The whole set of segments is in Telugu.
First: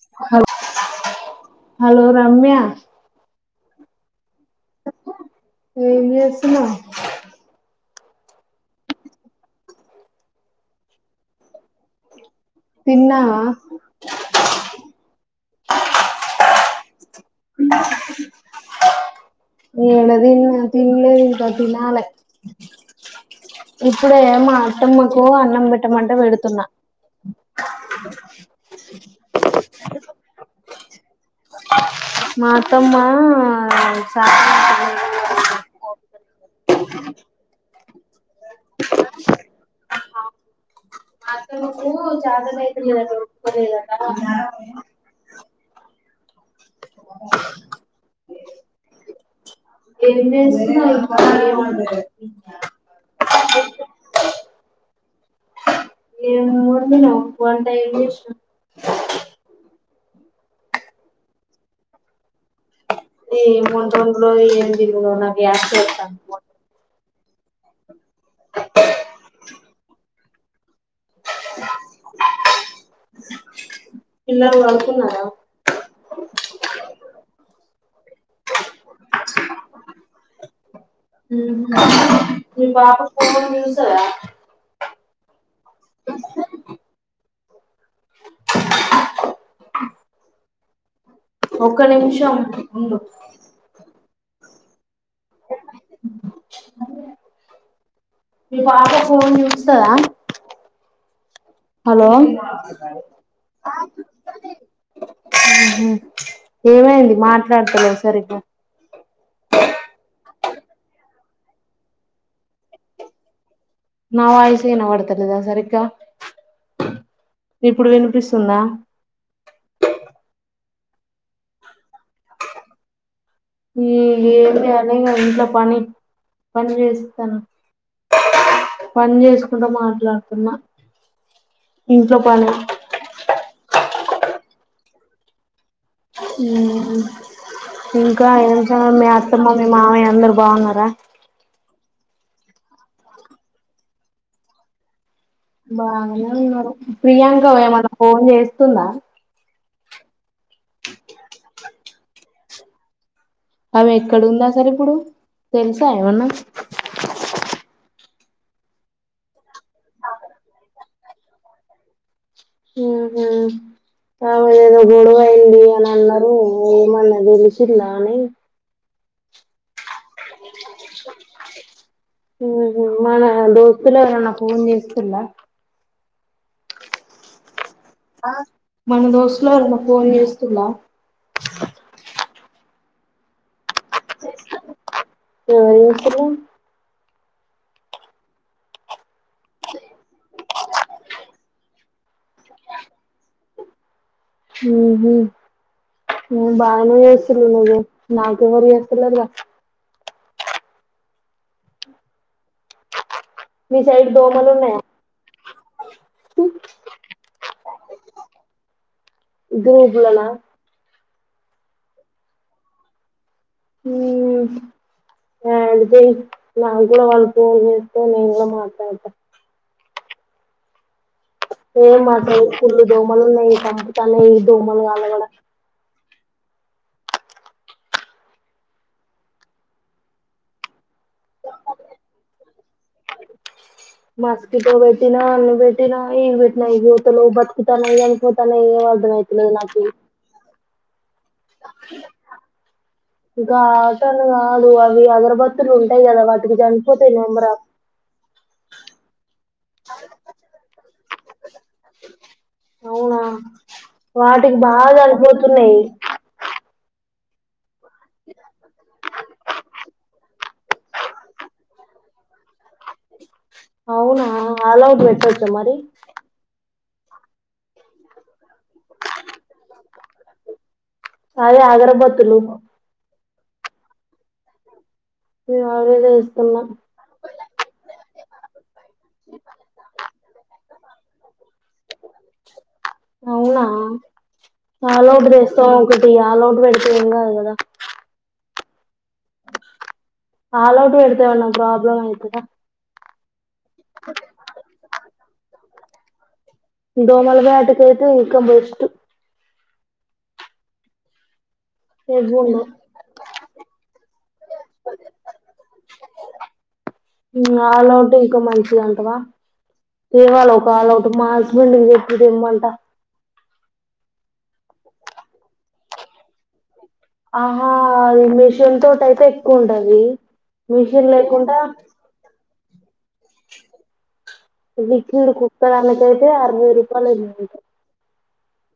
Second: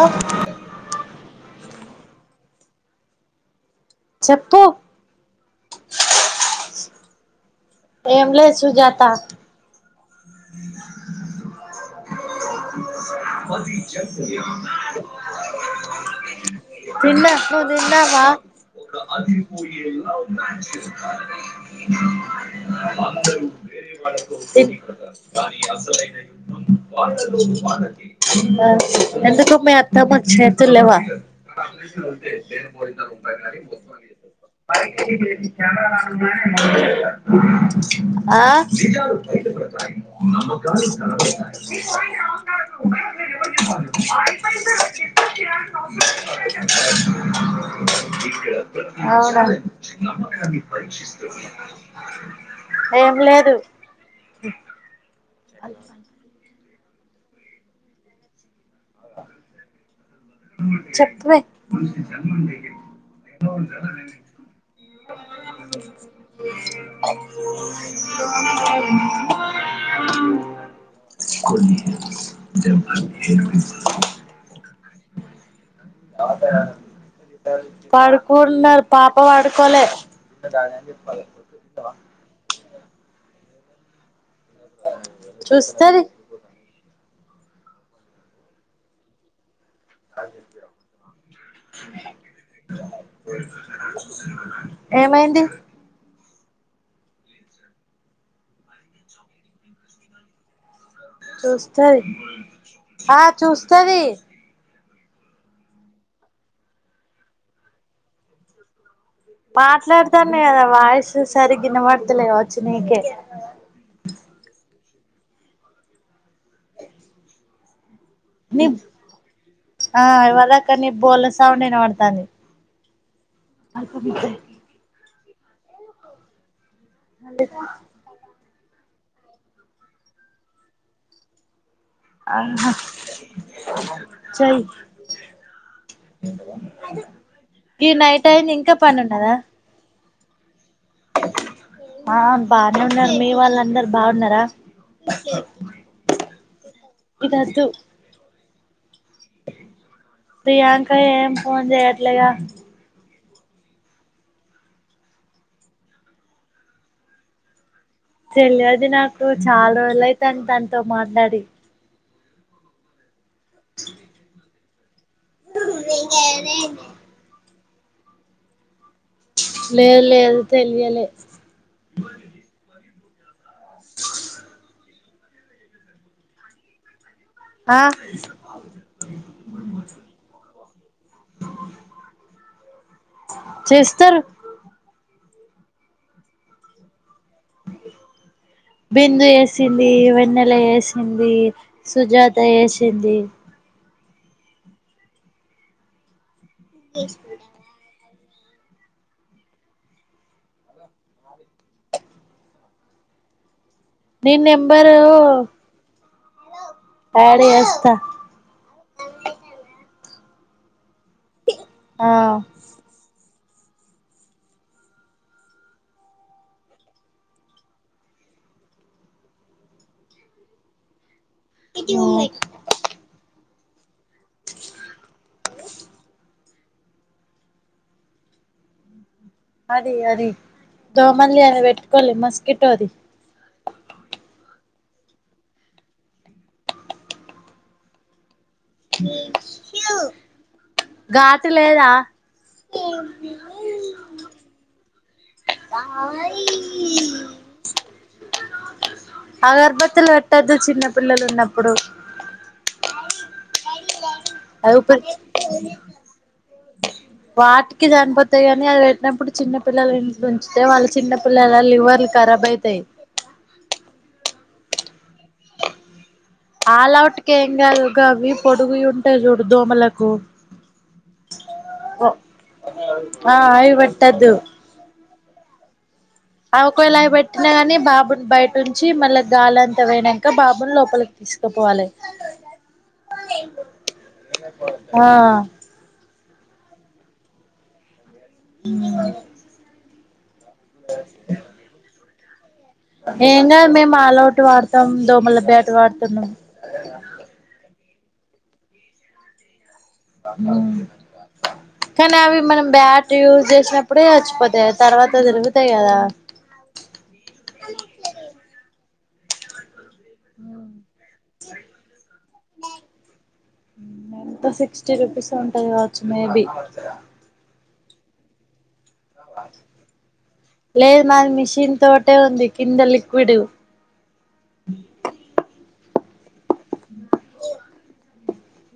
ఆ హలో రమ్యా చెప్పు ఏం చేస్తున్నావ్ ఎం లే సూజత తిన్నావా [inaudible] తిన్నా తిన్నావా ఏడ తిన్న తినలేదు ఇంకా తినాలే ఇప్పుడే మా అత్తమ్మకు అన్నం పెట్టమంటే పెడుతున్నా ఎంతక మ అత్తా పచ్చ లవా [inaudible] మా అత్తమ్మ చా ఓకే ఆ నమకా [inaudible] ద అ [inaudible] అవునా ఏం చేస్తున్నావ్ ఇంకా ఏం ఏం లేదు అ ఏ మూడు దిన ఒప్పుంట ఇందిష్ట చెప్పే ఏ మ బన్గ ఎ నాకత ఓ [inaudible] కొన్ని జ హరు పిల్లలు పడుకున్నారా పడుకున్నారు పాప పడుకోలే ఇ బ ఫోన్ చూస్తాడా చూస్తది [inaudible] ఒక నిమిషం ఉండు ఏమైంది మీ పాప ఫోన్ చూస్తాద చూస్తది ఆ చూస్తది ఆహ ఏమైంది మాట్లాడతలెవ్ సరిగా మాట్లాడతన కదా వాయిస్ సరిగా ఇనపడ్త లేద్గవచ్ నీకే నా వాయిస్ ఇనబడ్ లేదా సరిగ్గా ఇప్పుడు విను నిప్ ఆ ఇవాళక్ కాని బోళ్ళ సౌండ్ ఇనపడతాంది మీ ఏంటినే నా పని పని చేస్తున్న పని చేసుకుంట మాట్లాడుతున్నా ఇంట్లో పని ఆహా చెయ్ ఈ నైట్ ఇంకా అయింది ఏం ఇంకా సంగతి పని మీ ఉన్నదా అత్తమా మీ మామయ్య అందరు బాగున్నారా ఆ బానే ఉన్నారు మీ వాళ్ళందరు బాగున్నారా బాగానే ఉన్నారు ప్రియాంక ఇదద్దు ఏమన ఫోన్ చేస్ స్తుందా ప్రియాంక ఏం ఫోన్ చెయట్లేగా ఆమె ఎక్కడ ఉంది అసలు ఇప్పుడు తెలుసా ఏమన్నా తెలియది నాకు చాలా రోజులైతాంది తనతో మాట్లాడి ఊహూ ఆమె ఏదో మీ గొడవైంది అని అన్నారు ఏమన్నా తెలిసిందా చిల్లని లేదు లేదు తెలియలే మన మన దోస్తులు ఎవరన్నా ఫోన్ చేసి తుల్లా ఆ మన దోస్తులు ఎవరన్నా ఫోన్ చేస్తూలా చేస్తుర్రు ఎవరు చేస్తుర్రు బిందు చేసింది వెన్నెల చేసింది సుజాత చేసింది ఉహ నువ్వు బాగానే చేసిర్రు నువ్వు నాకు ఎవరు చేస్తలేరుగా మీ సైడ్ నీన్ దోమలు ఉన్నాయా నెంబరు యాడ్ చే స్తా గ్రూప్ లోనా ఆ యాడ్ చేయి నక్ కూడా వాళ్ళు ఫోన్ చేస్తే నేను కూడా మాట్లాడతా ఏ మా సైడ్ ఫుల్ దోమలు ఉన్నాయి చంపుతానాయి ఈ దొమ్మళ్ళు వల కూడా అది అది దోమలది అనే పెట్టుకోలే మస్కిటో ది మాస్కితో భెటినా అ బెటీటినా ఏ భేటిన్నాత లో బత్కుతా చనిపో [unintelligible] నే ఏం అర్థం అయితలేదు నాకు గాటు లేదా ఇంకా ఆటలు కాదు అవి ఎగర ఆఫ్ అగర్భతులు పెట్టొద్దు దు చిన్న పిల్లలు ఉన్నప్పుడు అవునా వాటికి అది బాగా ఊపిరి చనిపోతున్నాయి వాటికి చనిపోతాయి కాని అది పెట్టినప్పుడు చిన్న పిల్లల ఇంట్లో ఉంచితే వాళ్ళ చిన్న పిల్లల లివర్లు కరబ్ అయితాయి అవునా ఆలౌట్ పెట్టచ్చ మరి ఆలౌట్ కీ ఏం కాదు ఒక పొడుగుయి ఉంటాయి చూడు దోమలకు అదే అగరబత్తులు ఆ అయిబెట్టదు అవే తెస్తున్నా అవకోలా పెట్టినా గాని బాబు బయటినుంచి వచ్చి మళ్ళా గాలంతా పోయి నాక బాబుని లోపలికి తీసుకుపోవాలి అవునా ఆ అలౌట్ పెడితే ఇంకా కదా అ ఆల్ అఔట్ పెడతే ఎమన్న ప్రాబ్లమ నీకు స ఏంకాద్ మేము ఆల్ అవుట్ వాడతాం దోమల బ్యాట్ వాడుతాం తను దోమల్ బేట్ తే ఇంక బెస్ట్ అ కానీ ఎవ్వి అవి ఉండవు మనం బ్యాట యూజ్ చేసినప్పుడే చచ్చిపోతాయి తర్వాత దొరుగుతాయి కదా వా బీరువాలో ఒక అలౌట్ మా హస్బెండ్ కి చెప్పిందెమ్మంట ఊ ఎంత సిక్స్టీ రూపీస్ ఉంటాయి కావచ్చు మేబి అహో ఈ మీషన్తో అయితే ఎక్కువ ఉంటది లేదు మీషన్ మాది లేకుండా మిషన్ తోటే ఉంది కింద లిక్విడ్ లిక్విడ్ కు పోతే అడ నూరు రూపాయలు అయిందట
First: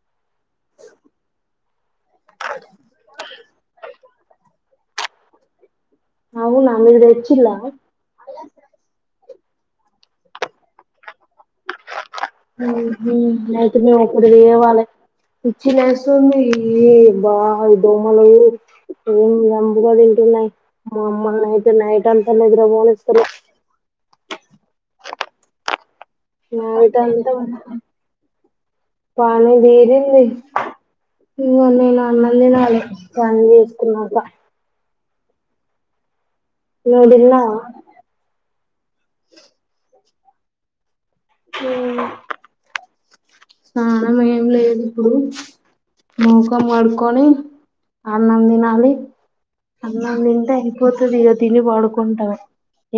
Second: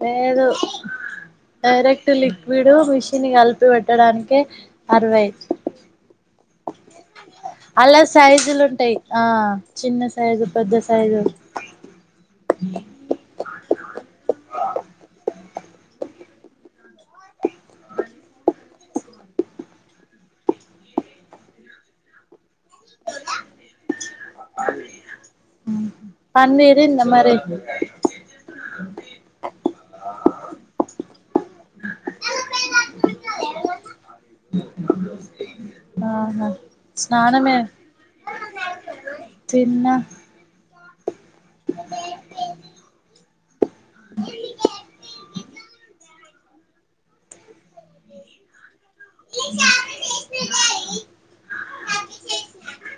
లేదు డైరెక్ట్ లిక్విడ్ మిషన్ కలిపి పెట్టడానికి అరవై అవునా మీరూ తెచ్చి అలా సైజులు ఉంటాయి ఆ చిన్న సైజు పెద్ద సైజు ఉహు ఓ [unintelligible] ఇప్పుడు ఏ వాళ్ళకు చినస్తుంది ఈ బాగా దోమలు ఏం సంపుగా తింటున్నాయి మమ్మల్ని అయితే నైట్ అంతలేదు నిద్ర పోనిస్తలే ఉహు నైట్ అంత పని తీరి ఇంది నేను అన్నం తినాలి పని చేసుకున్నాక ఆహా నువ్వు స్నానమే తిన్నావా తిన్నా హూ స్నానం ఏం లేదు ఇప్పుడు మూఖం కడుక్కొని అన్నం తినాలి అన్నం తింటే అయిపోతది ఇక తిని పడుకుంటా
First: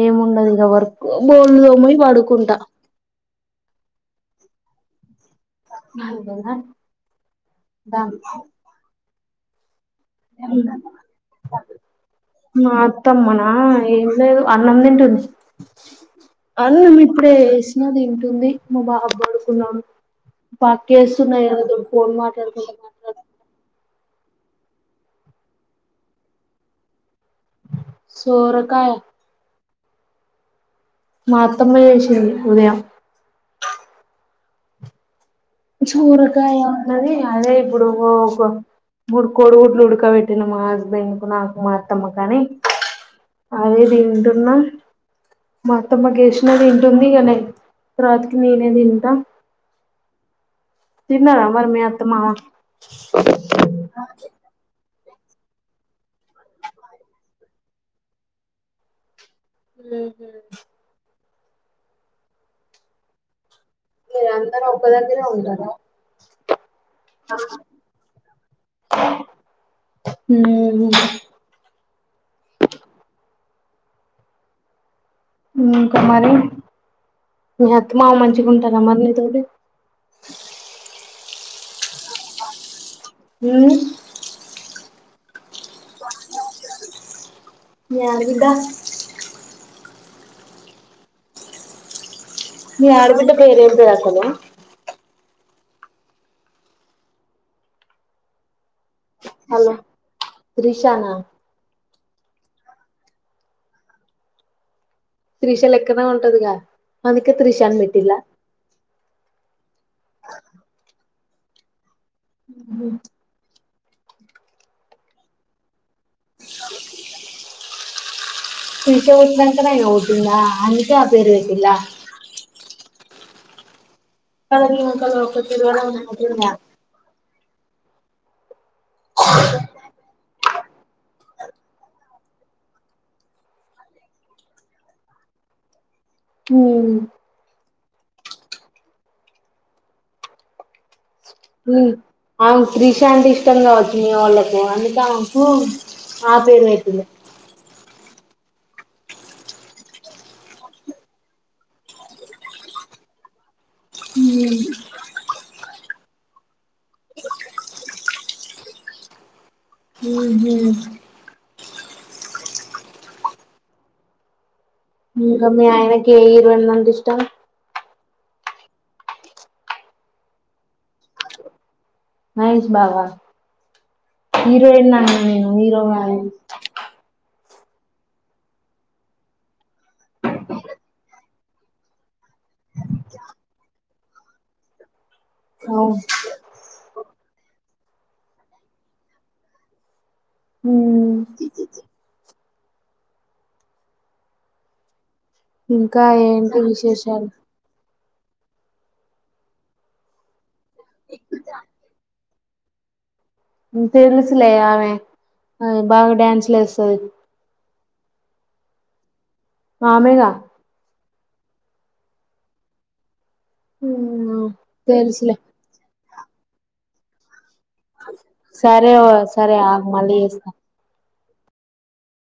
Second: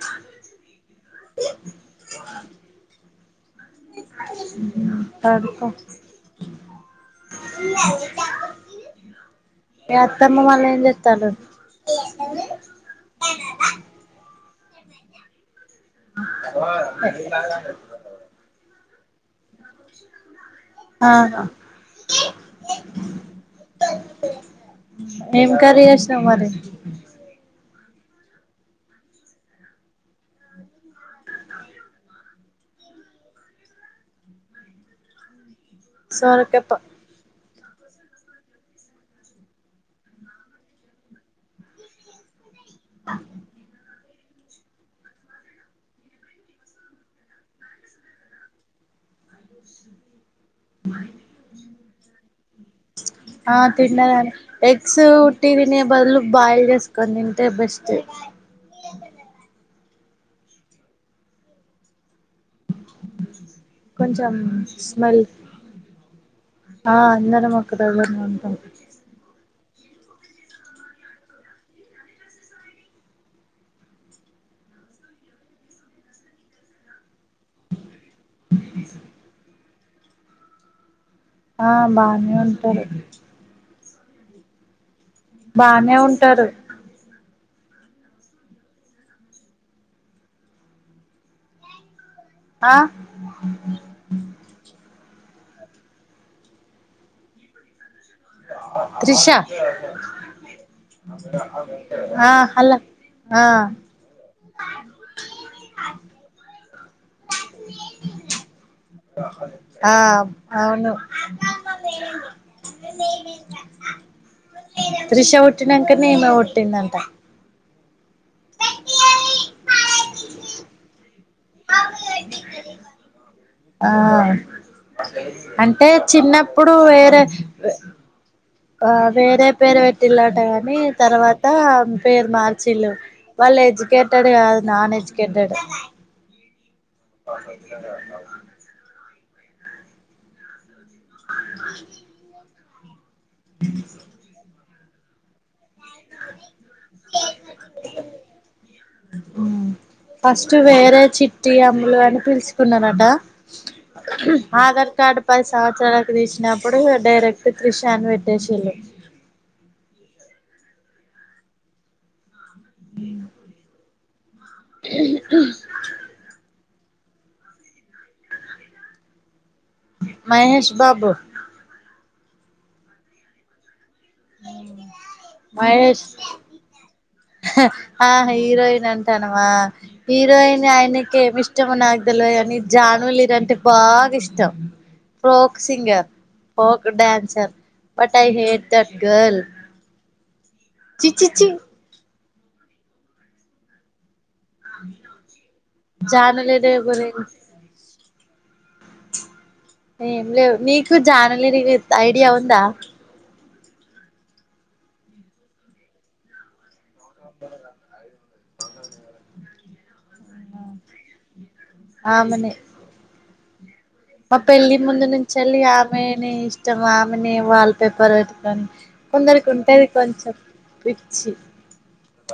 ఏముండదు ఇక వర్క్ బోన్లు దోమి పడుకుంటా త్త ఉహు హరిత ఈ అత్తమ్మ వాళ్ళు ఏం చేత్తరు ఆ ఏం లేదు అన్నందింటుది అవును నువ్వు ఇప్పుడు ఏసిన తింటుంది మా బాబు బడు పక్కేస్తున్నా ఆహా ఏదో ఫోన్ మాట్లాడకుండా మాట్లాడుకు ఏం కర్రీ చేసావ్ మరి సొరకాయ మాతమ్మ చేసింది ఉదయం చూరుకాయ సొరకాయ ప ఉన్నది అదే ఇప్పుడు మూడు కోడుగుట్లు ఉడకబెట్టిన మా హస్బెండ్ కు నాకు మా అత్తమ్మ కాని అదే తింటూ నా మాత్తమ్మగేసినా తింటుంది ఇంకా నే తరువాతికి నేనే తింటా తిన స్ టి తినే బదులు బాయిల్ చేసుకొని తింటే బెస్ట్ హ కొంచెం మీరందరూ ఒక్క స్మెల్ దగ్గరే ఉంటారా ఆ అన్నరు మాక్కదంట [unintelligible] మ్మ్ ఇంకా మరి మీ అత్తమామ మంచిగా ఉంటారా మరి నీతోటి ఆ బానే ఉంటారు మ్మ్ బానే ఉంటారు మీ ఆడబిడ్డ ఆ మీ ఆడబిడ్డ పేరు ఏం పేరు అసలు త్రిష హలో త్రిషానా అదే అహా నేను ఆ హలో ఆ త్రిష లెక్కనే ఉంటదిగా అందుకే త్రిష అని పెట్టి లా అ అవును మేమెంత త్రిష పుట్టినంక నే ఈమే పుట్టిందంట త్రిష పుట్టినంక నే ఈమే పుట్టింద అందుకే ఆ పేరు పెట్టి లా అ అంటే చిన్నప్పుడు వేరే అ ఆ వేరే పేరు పెట్టిలట గా ని తర్వాత పేరు మార్చిలు వాళ్లు ఎడ్యుకేటెడ్ కాదు నాన్ ఎడ్యుకేటెడ్ మ్ మ్ [inaudible] మ్ అ త్రి ష అంటే ఇష్టం గావొచ్చు మి వొళ్ళకు అందు కే ఆమెకు ఆ పేరు పెట్టి లు మ్ ఫస్ట్ వేరే చిట్టి అమ్ములు అని పిలుసుకున్నారట ఆధార్ కార్డ్ పై సంవత్సరానికి తీసినప్పుడు డైరెక్ట్ త్రిష అని పెట్టేసి లు మ్ హూ మ్ [inaudible] ఇంక మి అయనకి ఏ హీరోయిన్లు అం టే ఇష్టం మహేష్ బాబు మహేష్ బాబా హీరోయిన్ అన్న నేను హీరో మహేష్ కాదు ఆ హీరోయిన్ అంటానావా హీరోయిన్ ఆయనకి ఏమి ఇష్టమె నాకు తెలువదు కాని జాను లిరి అంటే బాగా ఇష్టం folk singer folk dancer but I hate that girl చి ఉమ్ చి చి అవున ఇంకా ఏంటి విశేషాలు ఏం లేవు నీకు జానలే ఐడియా ఉందా తెరిలిసలే ఆన్ బాగా డ్యాన్స్లేస్ [inaudible] మామేగా ఆమనే మా పెళ్ళి ముందు తెలుసులే నుంచళ్లి ఆమెని ఇ తమ న వాళ్ పేపర్ పెట్ కాని సరే కొందరికి సరే ఆగు ఉంటేది మళ్ళీ కొంచెం చేస్తా [inaudible]